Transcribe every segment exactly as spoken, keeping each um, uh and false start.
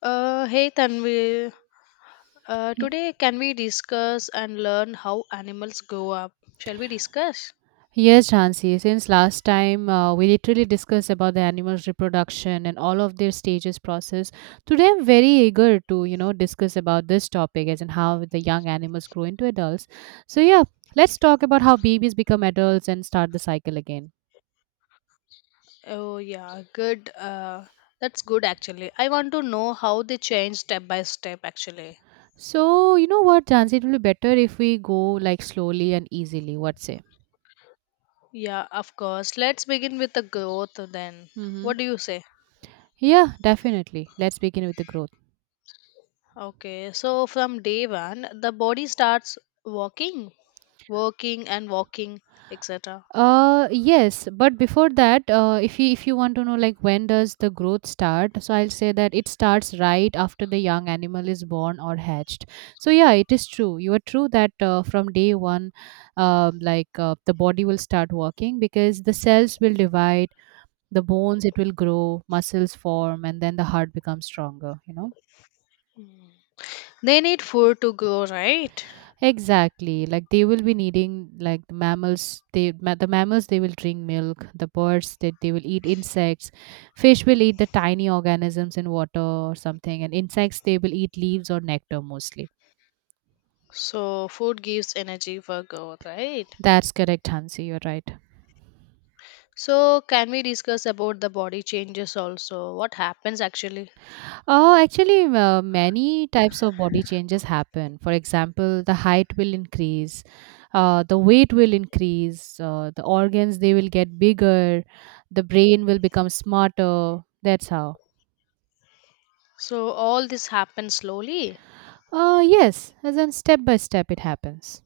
Uh, hey Tanvi, uh, Ye- today can we discuss and learn how animals grow up? Shall we discuss? Yes, Jansi. Since last time uh, we literally discussed about the animals' reproduction and all of their stages process, today I'm very eager to you know discuss about this topic as in how the young animals grow into adults. So yeah, let's talk about how babies become adults and start the cycle again. Oh yeah, good. Uh, that's good actually. I want to know how they change step by step actually. So you know what, Jansi, it will be better if we go like slowly and easily. What say? Yeah, of course. Let's begin with the growth then. Mm-hmm. What do you say? Yeah, definitely. Let's begin with the growth. Okay, so from day one, the body starts walking, working and walking, et cetera. Uh yes, but before that, uh, if you if you want to know like when does the growth start, so I'll say that it starts right after the young animal is born or hatched. So yeah, it is true. You are true that uh, from day one, um, like uh, the body will start working because the cells will divide, the bones it will grow, muscles form, and then the heart becomes stronger. You know. They need food to grow, right? Exactly. Like they will be needing like the mammals. They ma- the mammals they will drink milk. The birds that they will eat insects. Fish will eat the tiny organisms in water or something, and insects they will eat leaves or nectar mostly. So food gives energy for growth, right? That's correct, Hansi. You're right. So, can we discuss about the body changes also? What happens actually? Oh, actually, uh, many types of body changes happen. For example, the height will increase, uh, the weight will increase, uh, the organs they will get bigger, the brain will become smarter. That's how. So, all this happens slowly? Uh, yes, as in step by step it happens.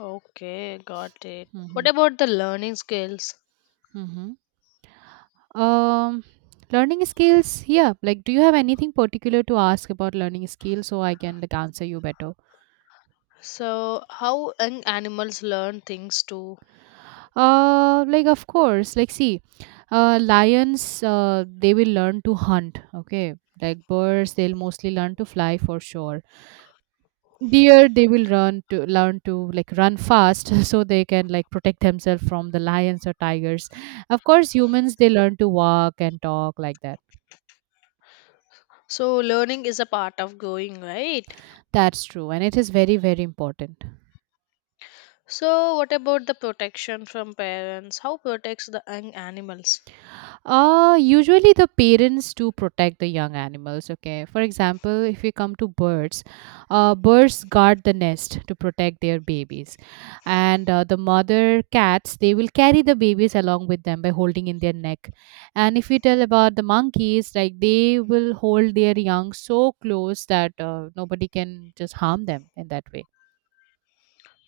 Okay, got it. What Mm-hmm. about the learning skills? Mm-hmm. Um, learning skills. Yeah, like, do you have anything particular to ask about learning skills so I can like answer you better? So, how young animals learn things too? Uh, like of course. Like, see, uh, lions. Uh, they will learn to hunt. Okay. Like birds, they'll mostly learn to fly for sure. Deer, they will run to learn to like run fast so they can like protect themselves from the lions or tigers. Of course, humans they learn to walk and talk like that. So, learning is a part of growing, right? That's true, and it is very, very important. So, what about the protection from parents? How protects the young animals? Uh, usually the parents do protect the young animals, okay? For example, if we come to birds, uh, birds guard the nest to protect their babies. And uh, the mother cats, they will carry the babies along with them by holding in their neck. And if we tell about the monkeys, like they will hold their young so close that uh, nobody can just harm them in that way.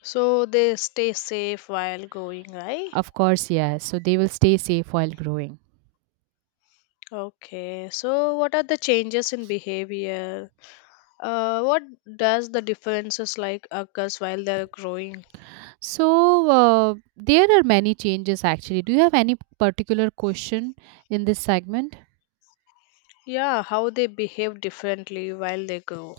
So, they stay safe while growing, right? Of course, yes. So they will stay safe while growing. Okay, so what are the changes in behavior? Uh, what does the differences like occurs while they're growing? So uh, there are many changes actually. Do you have any particular question in this segment? Yeah, how they behave differently while they grow.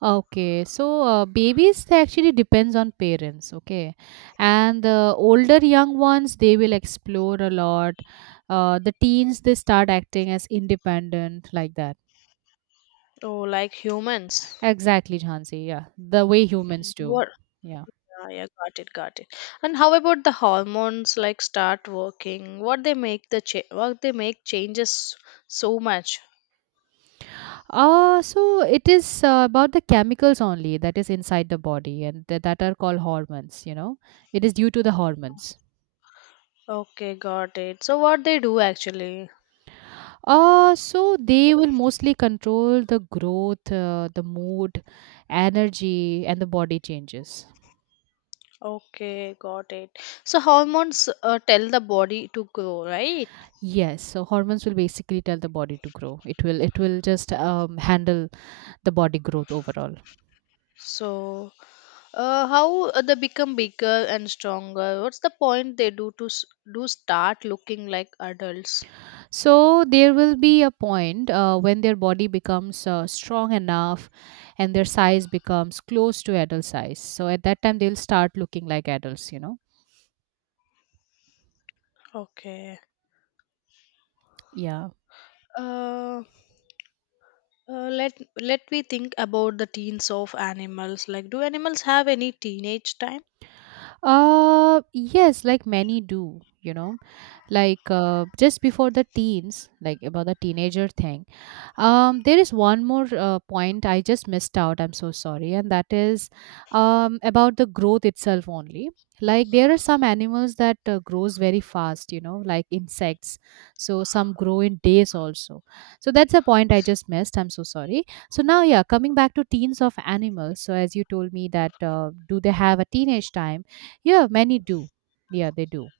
Okay, so uh, babies they actually depends on parents. Okay, and the older young ones they will explore a lot. Uh, the teens they start acting as independent like that. Oh, like humans. Exactly, Jhansi. Yeah, the way humans do. What? Yeah. Yeah, yeah, got it, got it. And how about the hormones like start working? What they make the cha- what they make changes so much. Uh, so it is uh, about the chemicals only that is inside the body and th- that are called hormones, you know. It is due to the hormones. Okay, got it. So what they do actually? Uh, so they will mostly control the growth, uh, the mood, energy and the body changes. Okay, got it. So hormones uh, tell the body to grow, right? Yes, so hormones will basically tell the body to grow. It will it will just um, handle the body growth overall. So, uh, how uh, they become bigger and stronger? What's the point they do to s- do start looking like adults? So there will be a point uh, when their body becomes uh, strong enough and their size becomes close to adult size. So at that time they'll start looking like adults, you know. Okay. Yeah. Uh, uh, let let me think about the teens of animals. Like, do animals have any teenage time? Uh yes, like many do, you know. Like uh, just before the teens, like about the teenager thing. Um, there is one more uh, point I just missed out. I'm so sorry, and that is um, about the growth itself only. Like there are some animals that uh, grows very fast, you know, like insects. So some grow in days also. So that's a point I just missed. I'm so sorry. So now, yeah, coming back to teens of animals. So as you told me that uh, do they have a teenage time? Yeah, many do. Yeah, they do.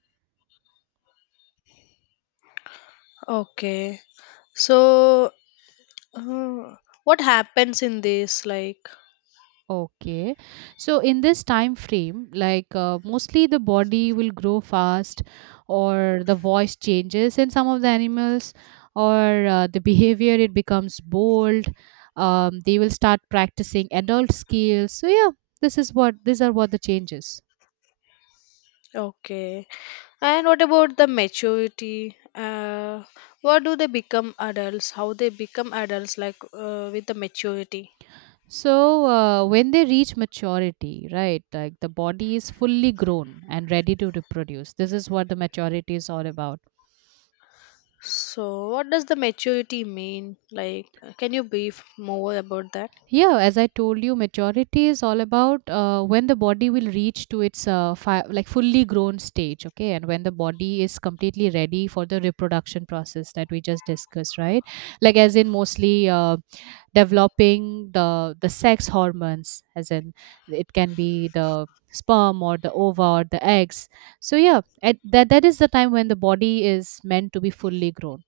Okay. So, uh, what happens in this? Like, Okay. So in this time frame, like uh, mostly the body will grow fast or the voice changes in some of the animals or uh, the behavior it becomes bold. Um, they will start practicing adult skills. So yeah, this is what these are what the changes. okay. And what about the maturity? Uh, what do they become adults? How they become adults, like uh, with the maturity? So uh, when they reach maturity, right? Like the body is fully grown and ready to reproduce. This is what the maturity is all about. So, what does the maturity mean? Like, uh, can you brief more about that? Yeah, as I told you, maturity is all about uh, when the body will reach to its uh, fi- like fully grown stage, okay, and when the body is completely ready for the reproduction process that we just discussed, right? Like as in mostly uh, developing the the sex hormones, as in it can be the sperm or the ova or the eggs. So yeah, at that that is the time when the body is meant to be fully grown.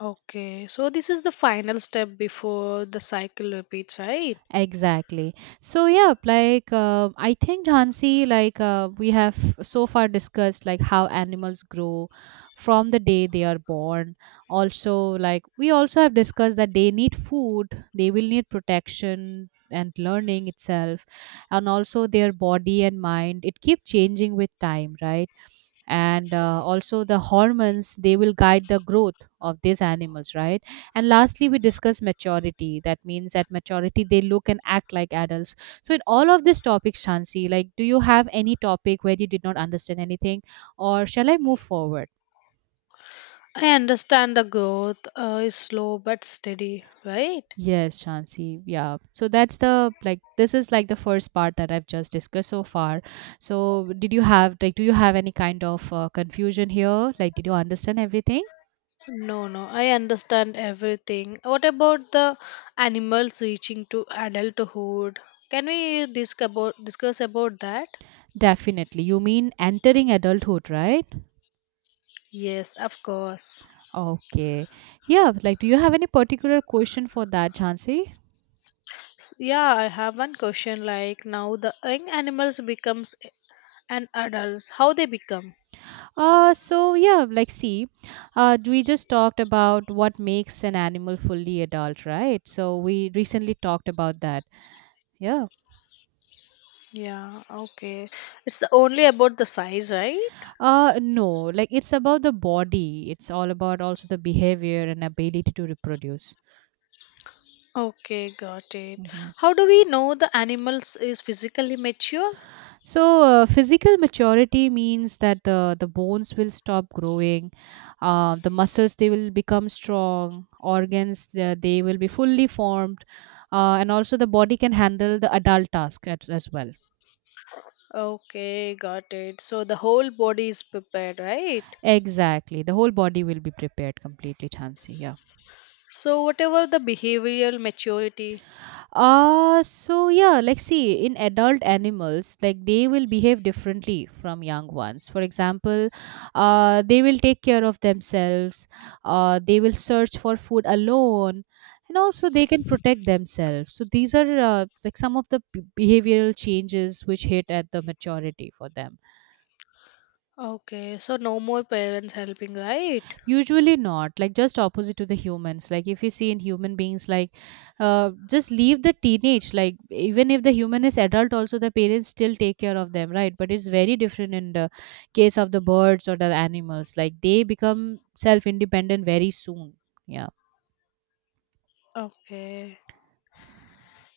Okay, so this is the final step before the cycle repeats, right? Exactly. So yeah, like uh, I think Jhansi, like uh, we have so far discussed like how animals grow from the day they are born. Also, like we also have discussed that they need food, they will need protection and learning itself, and also their body and mind. It keep changing with time, right? And uh, also the hormones they will guide the growth of these animals, right? And lastly we discuss maturity, that means at maturity they look and act like adults. So in all of these topics, Shansi, like do you have any topic where you did not understand anything, or shall I move forward? I understand the growth uh, is slow but steady, right? Yes, Shansi. Yeah. So that's the like this is like the first part that I've just discussed so far. So did you have like do you have any kind of uh, confusion here? Like did you understand everything? No, no, I understand everything. What about the animals reaching to adulthood? Can we disc about, discuss about that? Definitely. You mean entering adulthood, right? Yes, of course. Okay. Yeah, like do you have any particular question for that, Jhansi? S- Yeah, I have one question like now the young animals becomes an adults, how they become? Uh so yeah, like see, uh we just talked about what makes an animal fully adult, right? So we recently talked about that. Yeah. Yeah, okay. It's only about the size, right? Uh no, like it's about the body. It's all about also the behavior and ability to reproduce. Okay, got it. Mhm. How do we know the animals is physically mature? So, uh, physical maturity means that the, the bones will stop growing, uh, the muscles they will become strong, organs uh, they will be fully formed, uh, and also the body can handle the adult task as, as well. Okay, got it. So the whole body is prepared, right? Exactly, the whole body will be prepared completely, Chansi. Yeah. So whatever the behavioral maturity. Uh, so yeah, like see, in adult animals, like they will behave differently from young ones. For example, uh, they will take care of themselves, uh, they will search for food alone, and also they can protect themselves. So these are uh, like some of the b- behavioral changes which hit at the maturity for them. Okay, so no more parents helping, right? Usually not, like just opposite to the humans. Like if you see in human beings, like uh, just leave the teenage, like even if the human is adult also the parents still take care of them, right? But it's very different in the case of the birds or the animals, like they become self independent very soon. Yeah. Okay.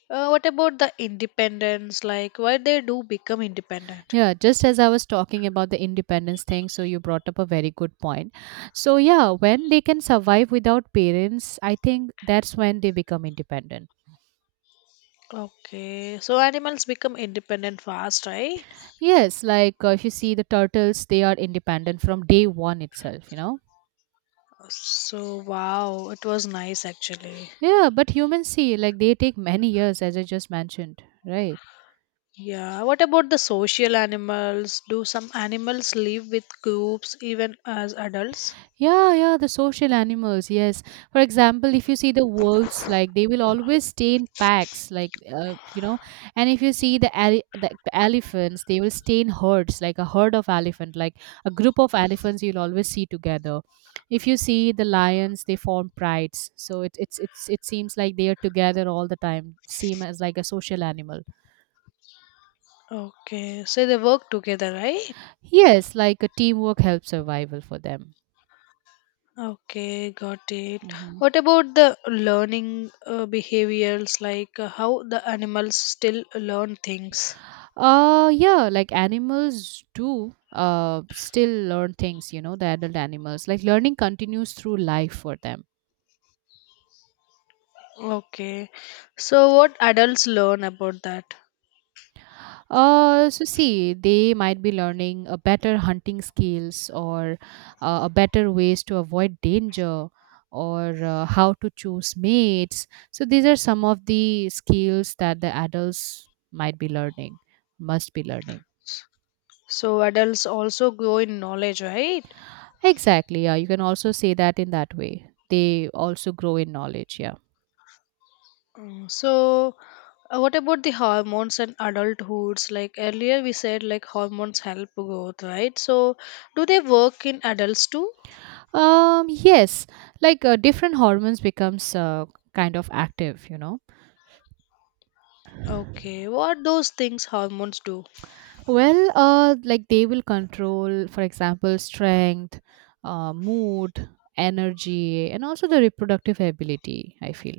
Uh, what about the independence? Like why they do become independent? Yeah, just as I was talking about the independence thing, so you brought up a very good point. So yeah, when they can survive without parents, I think that's when they become independent. Okay, so animals become independent fast, right? Yes, like uh, if you see the turtles, they are independent from day one itself, you know? So wow, it was nice actually. Yeah, but humans see, like, they take many years, as I just mentioned, right? Yeah. What about the social animals? Do some animals live with groups even as adults? Yeah, yeah, the social animals, yes. For example, if you see the wolves, like they will always stay in packs, like uh, you know. And if you see the, ele- the the elephants, they will stay in herds, like a herd of elephant, like a group of elephants you'll always see together. If you see the lions, they form prides, so it it's it's it seems like they are together all the time. Seem as like a social animal. Okay, so they work together, right? Yes, like a teamwork helps survival for them. Okay, got it. Mm-hmm. What about the learning uh, behaviors, like uh, how the animals still learn things? Uh, yeah, like animals do uh still learn things, you know, the adult animals. Like learning continues through life for them. Okay, so what adults learn about that? Uh, so see, they might be learning a better hunting skills or uh, a better ways to avoid danger or uh, how to choose mates. So these are some of the skills that the adults might be learning, must be learning. So adults also grow in knowledge, right? Exactly, yeah. You can also say that in that way. They also grow in knowledge, yeah. Mm, so uh, what about the hormones and adulthoods? Like earlier we said, like hormones help growth, right? So do they work in adults too? Um, yes, like uh, different hormones becomes uh, kind of active, you know. Okay, what those things hormones do? Well, uh, like they will control, for example, strength, uh, mood, energy, and also the reproductive ability. I feel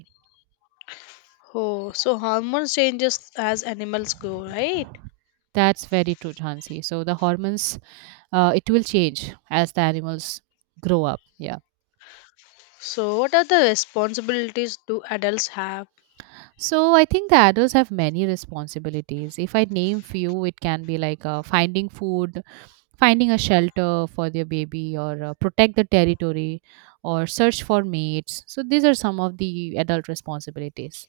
Oh, so hormone changes as animals go, right? that's very true, Hansi. So the hormones, uh, it will change as the animals grow up. Yeah. So, what are the responsibilities do adults have? So I think the adults have many responsibilities. If I name few, it can be like uh, finding food, finding a shelter for their baby, or uh, protect the territory, or search for mates. So these are some of the adult responsibilities.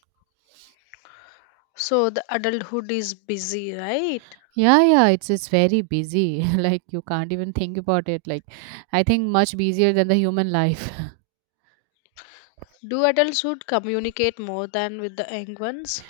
So, the adulthood is busy, right? Yeah, yeah, it's it's very busy. Like you can't even think about it. Like I think much busier than the human life. Do adulthood communicate more than with the young ones?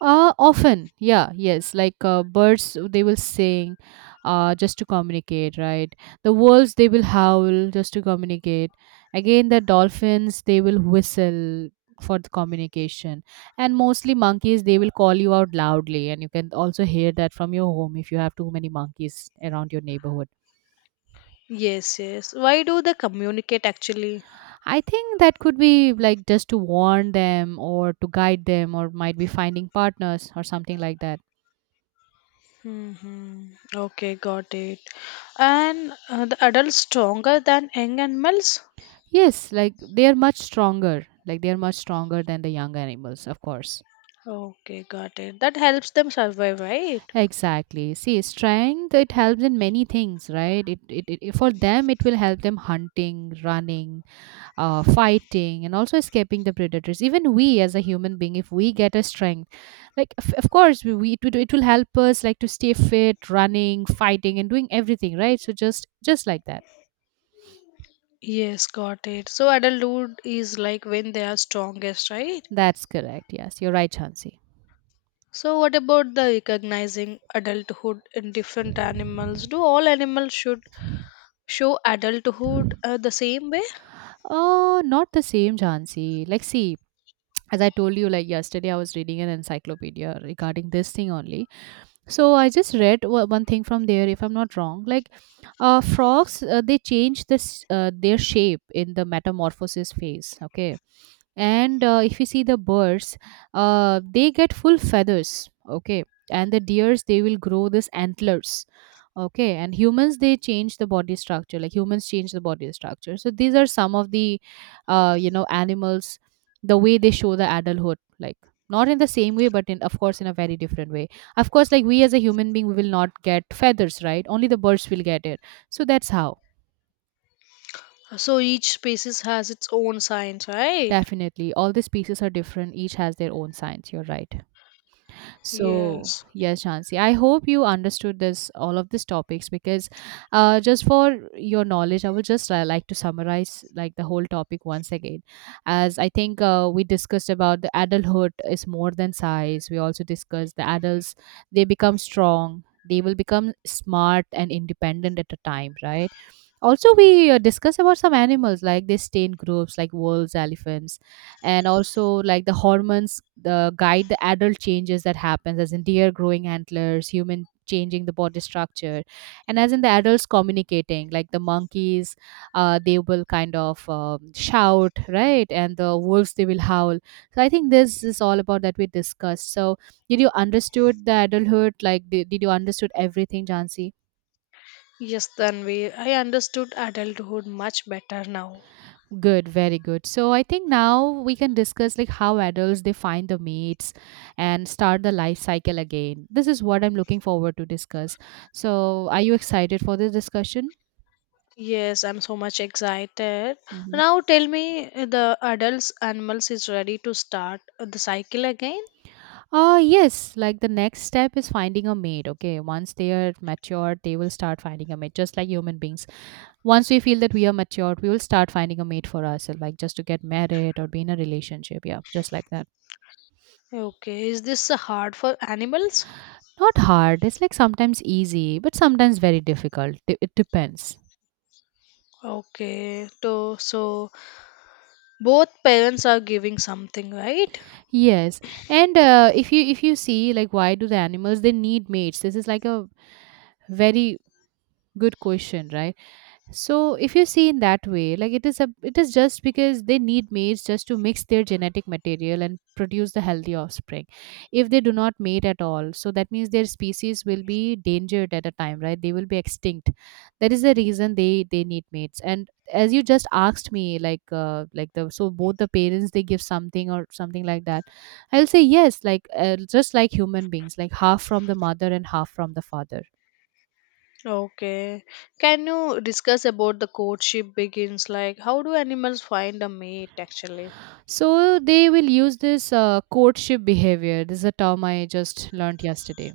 Uh, often, yeah, yes. Like uh, birds, they will sing uh, just to communicate, right? The wolves, they will howl just to communicate. Again, the dolphins, they will whistle for the communication. And mostly monkeys, they will call you out loudly. And you can also hear that from your home if you have too many monkeys around your neighborhood. Yes, yes. Why do they communicate actually? I think that could be like just to warn them or to guide them or might be finding partners or something like that. Hmm, okay, got it. And uh, the adults stronger than young animals? Yes, like they are much stronger. Like they are much stronger than the young animals, of course. Okay, got it. That helps them survive, right? Exactly. See, strength it helps in many things, right? It, it, it for them it will help them hunting, running, uh, fighting, and also escaping the predators. Even we as a human being, if we get a strength, like of of course we, we it, will- it will help us like to stay fit, running, fighting, and doing everything, right? So just just like that. Yes, got it. So adulthood is like when they are strongest, right? That's correct. Yes, you're right, Chansi. So what about the recognizing adulthood in different animals? Do all animals should show adulthood uh, the same way? Uh, not the same, Jansi. Like, see, as I told you, like yesterday, I was reading an encyclopedia regarding this thing only. So I just read o- one thing from there, if I'm not wrong. Like uh, frogs, uh, they change this uh, their shape in the metamorphosis phase. Okay, and uh, if you see the birds uh, they get full feathers, okay, and the deers they will grow this antlers, okay, and humans they change the body structure. Like humans change the body structure. So these are some of the uh, you know animals, the way they show the adulthood. Like not in the same way but in of course in a very different way. Of course like we as a human being we will not get feathers, right? Only the birds will get it. So that's how. So each species has its own signs, right? Definitely all the species are different. Each has their own science. You're right. So Yes. yes, Shansi, I hope you understood this, all of these topics, because uh, just for your knowledge, I would just uh, like to summarize like the whole topic once again. As I think uh, we discussed about the adulthood is more than size. We also discussed the adults they become strong. They will become smart and independent at a time, right? Also we uh, discuss about some animals like they stay in groups like wolves, elephants, and also like the hormones the guide the adult changes that happens as in deer growing antlers, human changing the body structure, and as in the adults communicating like the monkeys. Uh, they will kind of um, shout, right, and the wolves they will howl. So I think this is all about that we discussed. So did you understood the adulthood, like did, did you understood everything, Jansi? Yes, Tanvi. I understood adulthood much better now. Good, very good. So I think now we can discuss like how adults they find the mates and start the life cycle again. This is what I'm looking forward to discuss. So are you excited for this discussion? Yes, I'm so much excited. Mm-hmm. Now tell me uh, the adults animals is ready to start uh, the cycle again. Uh, yes, like the next step is finding a mate. Okay, once they are matured, they will start finding a mate, just like human beings. Once we feel that we are matured, we will start finding a mate for ourselves, like just to get married or be in a relationship. Yeah, just like that. Okay, is this hard for animals? Not hard, it's like sometimes easy, but sometimes very difficult. D- It depends. Okay, to, so both parents are giving something, right? Yes, and uh, if you if you see like why do the animals they need mates? This is like a very good question, right? So if you see in that way, like it is a it is just because they need mates just to mix their genetic material and produce the healthy offspring. If they do not mate at all, so that means their species will be endangered at a time, right? They will be extinct. That is the reason they they need mates. And as you just asked me, like uh, like the so both the parents they give something or something like that. I'll say yes, like uh, just like human beings, like half from the mother and half from the father. Okay, can you discuss about the courtship begins? Like, how do animals find a mate actually? So they will use this uh, courtship behavior. This is a term I just learned yesterday.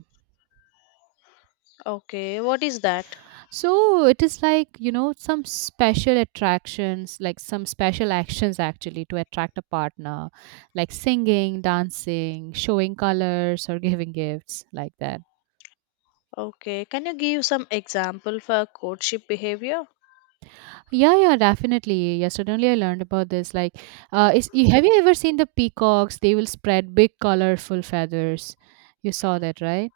Okay, what is that? So it is like, you know, some special attractions, like some special actions actually to attract a partner, like singing, dancing, showing colors, or giving gifts, like that. Okay, can you give some example for courtship behavior? Yeah, yeah, definitely. Yesterday only I learned about this. Like, uh, is, you- have you ever seen the peacocks? They will spread big, colorful feathers. You saw that, right?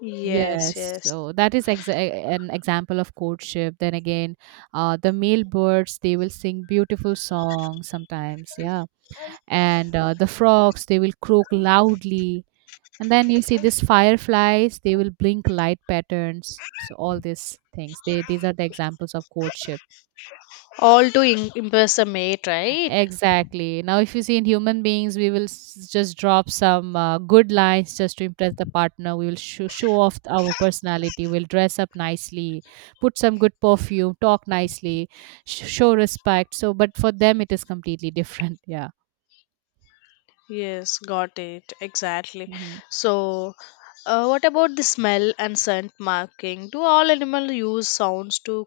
Yes, Yes, yes. so that is exa e-, an example of courtship. Then again, uh, the male birds they will sing beautiful songs sometimes, yeah, and uh, the frogs they will croak loudly, and then you see these fireflies they will blink light patterns. So all these things, they these are the examples of courtship. All to im- impress a mate, right? Exactly. Now, if you see in human beings, we will s- just drop some uh, good lines just to impress the partner. We will sho show off our personality. We'll dress up nicely, put some good perfume, talk nicely, sh- show respect. So, but for them, it is completely different. Yeah. Yes, got it. Exactly. Mhm. So, uh, what about the smell and scent marking? Do all animals use sounds to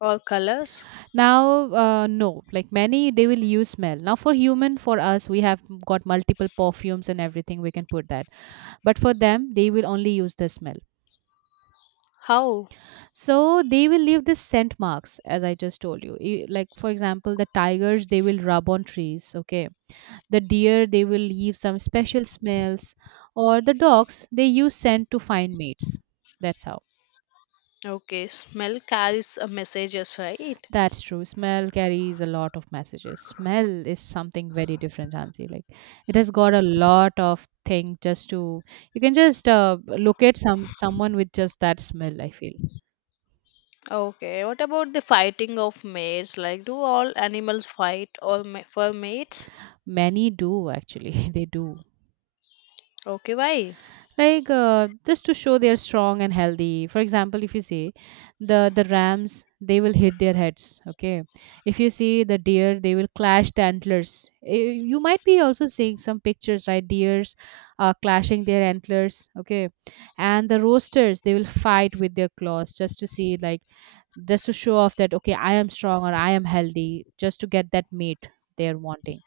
or colors? Now, uh, no, like many, they will use smell. Now, for human, for us, we have got multiple perfumes and everything. We can put that. But for them, they will only use the smell. How? So they will leave these scent marks, as I just told you. E- Like, for example, the tigers, they will rub on trees, okay? The deer, they will leave some special smells. Or the dogs, they use scent to find mates. That's how. Okay, smell carries a messages, right? That's true. Smell carries a lot of messages. Smell is something very different, Hansi. Like, it has got a lot of thing just to. You can just uh, look at some someone with just that smell, I feel. Okay, what about the fighting of mates? Like, do all animals fight or ma- for mates? Many do, actually. They do. Okay, why? Like uh, just to show they're strong and healthy. For example, if you see the the rams, they will hit their heads, okay? If you see the deer, they will clash the antlers. Eh, you might be also seeing some pictures, right? Deers are clashing their antlers, okay, and the roasters they will fight with their claws just to see like, just to show off that, okay, I am strong or I am healthy, just to get that mate they're wanting.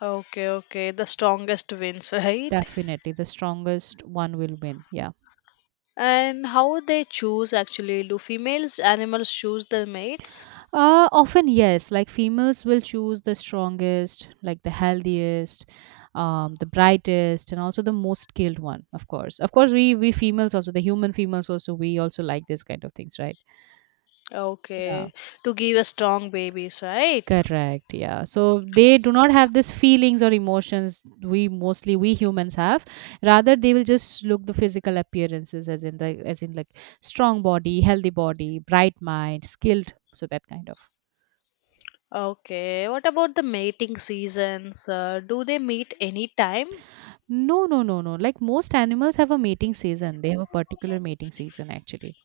Okay, okay, the strongest wins, right? Definitely the strongest one will win, yeah. And how they choose actually? Do females animals choose their mates? Uh, often, yes. Like females will choose the strongest, like the healthiest, um, the brightest, and also the most skilled one. Of course, of course, we we females, also the human females, also we also like this kind of things, right? Yeah, Okay, to give a strong babies, right? correct. Yeah. So they do not have these feelings or emotions we mostly we humans have. Rather, they will just look the physical appearances, as in the as in like strong body, healthy body, bright mind, skilled. So that kind of. Okay, what about the mating seasons? Uh, do they meet any time? No, no, no, no. Like most animals have a mating season. They have a particular mating season actually.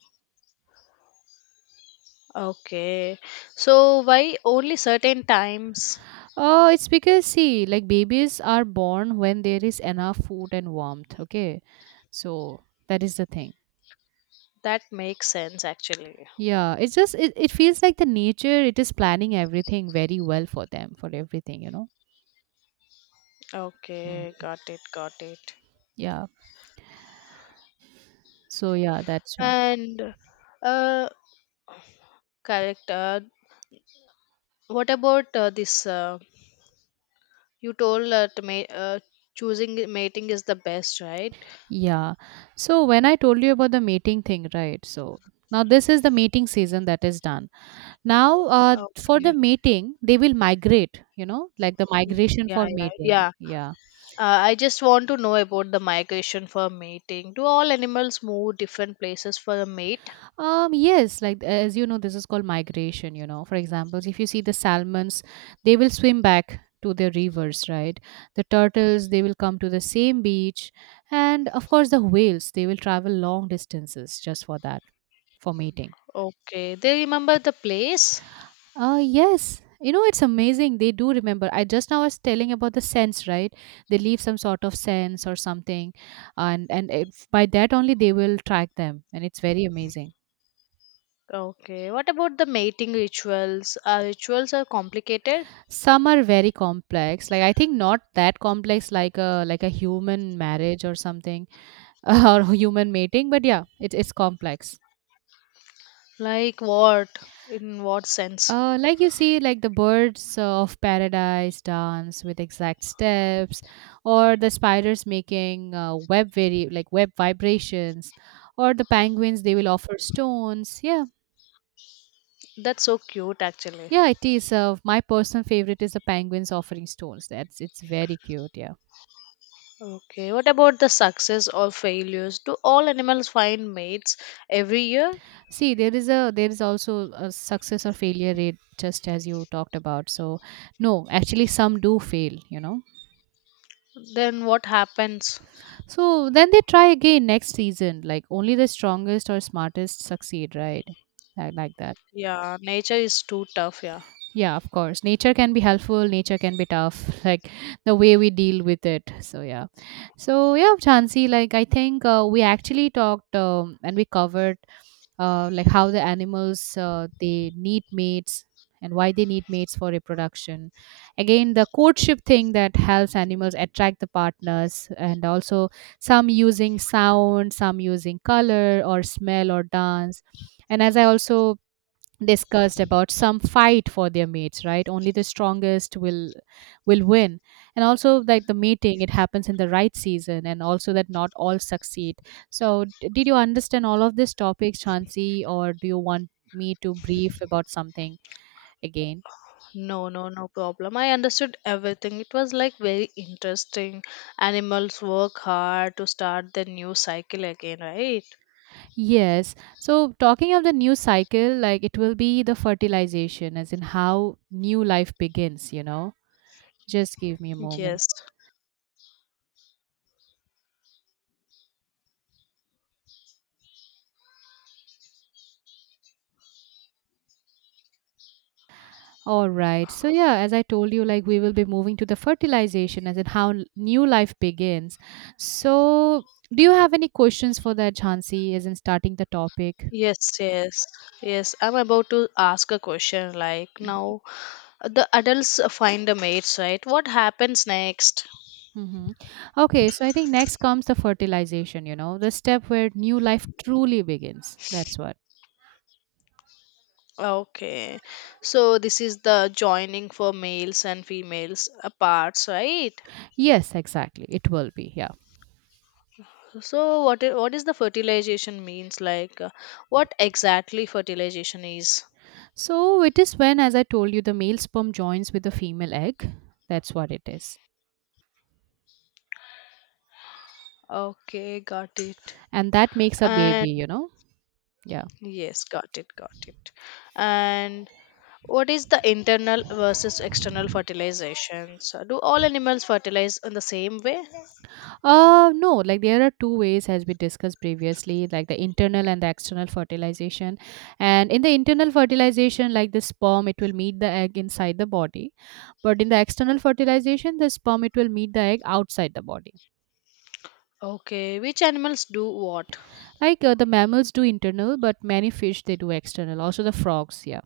Okay, so why only certain times? Oh, it's because see, like babies are born when there is enough food and warmth, okay? So that is the thing. That makes sense actually. Yeah, it's just it, it feels like the nature it is planning everything very well for them, for everything, you know. Okay, Mm. got it, got it. Yeah. So yeah, that's one. And uh, correct. Uh, what about uh, this? Uh, you told that ma- uh, choosing mating is the best, right? Yeah. So when I told you about the mating thing, right? So now this is the mating season that is done. Now, uh, for the Okay. mating, they will migrate, you know, like the migration Yeah, for yeah, mating. yeah. Yeah. Uh, I just want to know about the migration for mating. Do all animals move different places for a mate? Um, yes, like as you know, this is called migration, you know. For example, if you see the salmons, they will swim back to their rivers, right? The turtles, they will come to the same beach. And of course, the whales, they will travel long distances just for that, for mating. Okay, they remember the place. Uh, yes. You know, it's amazing. They do remember. I just now was telling about the sense, right? They leave some sort of sense or something, and and if, by that only they will track them, and it's very amazing. Okay, what about the mating rituals? Are rituals are complicated? Some are very complex. Like I think not that complex, like a like a human marriage or something, or human mating. But yeah, it's it's complex. Like what? In what sense? Uh, like you see, like the birds of paradise dance with exact steps, or the spiders making uh, web vari- like web vibrations, or the penguins they will offer stones. Yeah, That's so cute, actually. yeah, it is. Uh, my personal favorite is the penguins offering stones. That's it's very cute. Yeah. Okay, what about the success or failures? Do all animals find mates every year? See, there is a there is also a success or failure rate, just as you talked about. So, no, actually, some do fail. You know. Then what happens? So then they try again next season. Like only the strongest or smartest succeed, right? I like that. Yeah, nature is too tough. Yeah. Yeah, of course. Nature can be helpful, nature can be tough, like the way we deal with it. So, yeah. So, yeah, Chansi. like I think uh, we actually talked um, and we covered uh, like how the animals uh, they need mates and why they need mates for reproduction. Again, the courtship thing that helps animals attract the partners, and also some using sound, some using color or smell or dance. And as I also discussed about some fight for their mates, right? Only the strongest will will win, and also like the mating, it happens in the right season, and also that not all succeed. So d- did you understand all of these topics, Chansi, or do you want me to brief about something again? No, no, no problem. I understood everything. It was like very interesting. Animals work hard to start their new cycle again, right? Yes, so talking of the new cycle, like it will be the fertilization, as in how new life begins, you know just give me a moment. Yes. All right. So yeah, as I told you, like we will be moving to the fertilization, as in how n- new life begins. So, do you have any questions for that, Jhansi, as in starting the topic? Yes, yes. Yes, I'm about to ask a question like Mm-hmm. now the adults find a mates, right? What happens next? Mm-hmm. Okay, so I think next comes the fertilization, you know, the step where new life truly begins. That's what. Okay. So this is the joining for males and females uh, parts, right? Yes, exactly. It will be, yeah. So what is, what is the fertilization means like? uh, What exactly fertilization is? So it is when, as I told you, the male sperm joins with the female egg. That's what it is. Okay, got it. And that makes a baby, And you know. Yeah. yes, got it, got it. And what is the internal versus external fertilizations? Uh, Do all animals fertilize in the same way? Uh, no, like there are two ways, as we discussed previously, like the internal and the external fertilization. And in the internal fertilization, like the sperm, it will meet the egg inside the body. But in the external fertilization, the sperm, it will meet the egg outside the body. Okay, which animals do what? Like uh, the mammals do internal, but many fish, they do external. Also the frogs, yeah.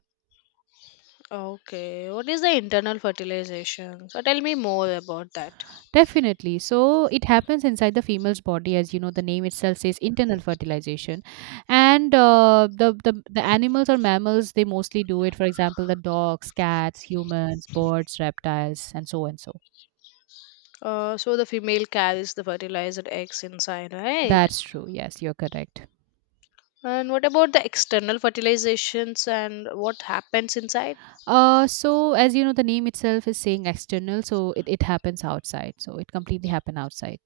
Okay, what is the internal fertilization? So tell me more about that. Definitely. So it happens inside the female's body. As you know, the name itself says internal fertilization, and uh, the, the the animals or mammals, they mostly do it. For example, the dogs, cats, humans, birds, reptiles, and so and so. Uh, so the female carries the fertilized eggs inside, right? That's true. Yes, you're correct. And what about the external fertilizations and what happens inside? Uh, so as you know, the name itself is saying external, so it, it happens outside. So it completely happen outside.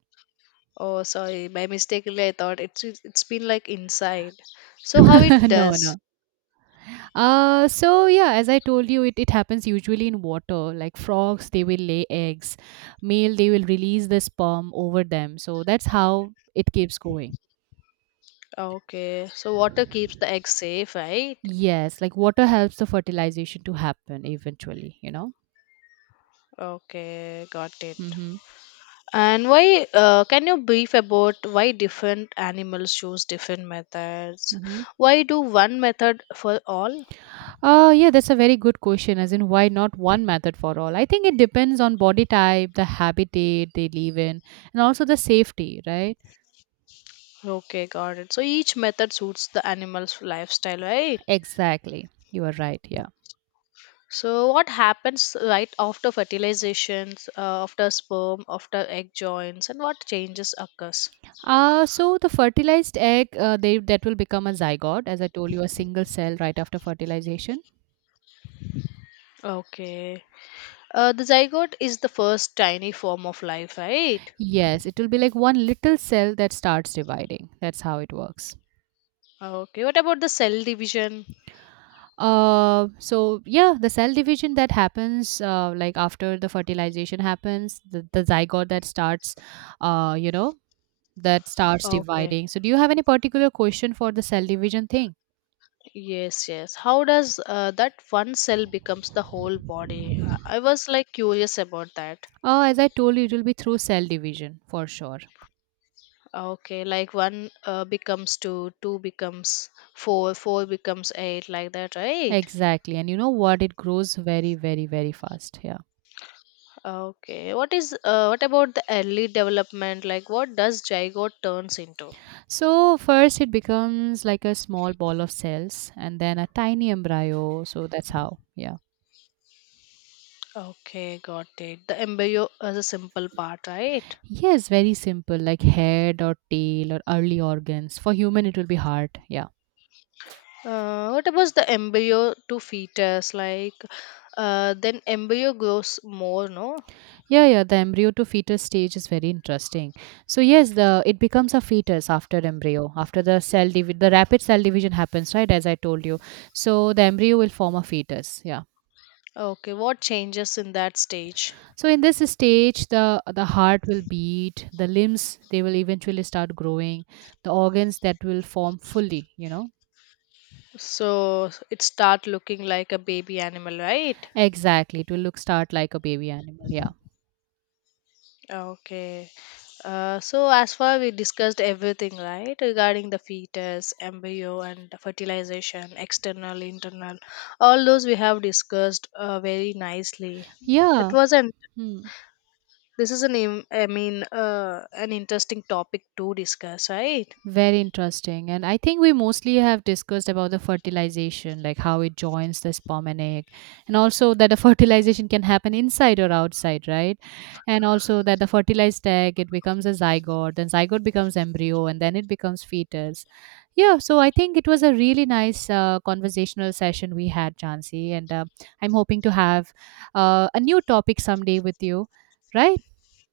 Oh, sorry, by mistakenly I thought it's it's been like inside. So how it no, does? no. Uh, so yeah, as I told you, it, it happens usually in water. Like frogs, they will lay eggs. Male, they will release the sperm over them. So that's how it keeps going. Okay, so water keeps the egg safe, right? Yes, like water helps the fertilization to happen eventually, you know? Okay, got it. Mm-hmm. And why? Uh, can you brief about why different animals choose different methods? Mm-hmm. Why do one method for all? Uh, yeah, that's a very good question. As in, why not one method for all? I think it depends on body type, the habitat they live in, and also the safety, right? Okay, got it. So each method suits the animal's lifestyle, right? Exactly. You are right. Yeah. So what happens right after fertilizations, uh, after sperm, after egg joins, and what changes occurs? Uh, so the fertilized egg, uh, they that will become a zygote, as I told you, a single cell right after fertilization. Okay. Uh, the zygote is the first tiny form of life, right? Yes, it will be like one little cell that starts dividing. That's how it works. Okay. What about the cell division? Uh, so yeah, the cell division that happens, uh, like after the fertilization happens, the, the zygote that starts, uh, you know, that starts Okay. dividing. So do you have any particular question for the cell division thing? Yes, yes. How does uh, that one cell becomes the whole body? I I was like curious about that. Uh, as I told you, it will be through cell division for sure. Okay, like one uh, becomes two, two becomes four, four becomes eight, like that, right? Exactly. And you know what? It grows very, very, very fast. Yeah. Okay. What is uh, what about the early development? Like what does zygote turns into? So, first it becomes like a small ball of cells and then a tiny embryo. So, that's how. Yeah. Okay, got it. The embryo is a simple part, right? Yes, very simple, like head or tail or early organs. For human, it will be heart. Yeah. Uh, what about the embryo to fetus? Like uh, then embryo grows more, no? Yeah. Yeah. The embryo to fetus stage is very interesting. So, yes, the it becomes a fetus after embryo, after the cell divi- the rapid cell division happens, right? As I told you. So, the embryo will form a fetus. Yeah. Okay, what changes in that stage? So in this stage, the the heart will beat, the limbs they will eventually start growing, the organs that will form fully, you know. So it start looking like a baby animal, right? Exactly, it will look start like a baby animal. Yeah, Okay. Uh, so as far we discussed everything, right, regarding the fetus, embryo, and fertilization, external, internal, all those we have discussed uh, very nicely. It yeah. wasn't. Hmm. This is an, im- I mean, uh, an interesting topic to discuss, right? Very interesting. And I think we mostly have discussed about the fertilization, like how it joins the sperm and egg, and also that the fertilization can happen inside or outside, right? And also that the fertilized egg, it becomes a zygote, then zygote becomes embryo, and then it becomes fetus. Yeah, so I think it was a really nice uh, conversational session we had, Jansi, and uh, I'm hoping to have uh, a new topic someday with you, right?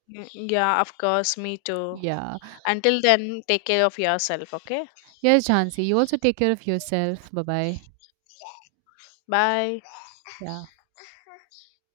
Mm, yeah, of course. Me too. Yeah. Until then, take care of yourself. Okay. Yes, Jansi, you also take care of yourself. Bye bye. Bye. Yeah.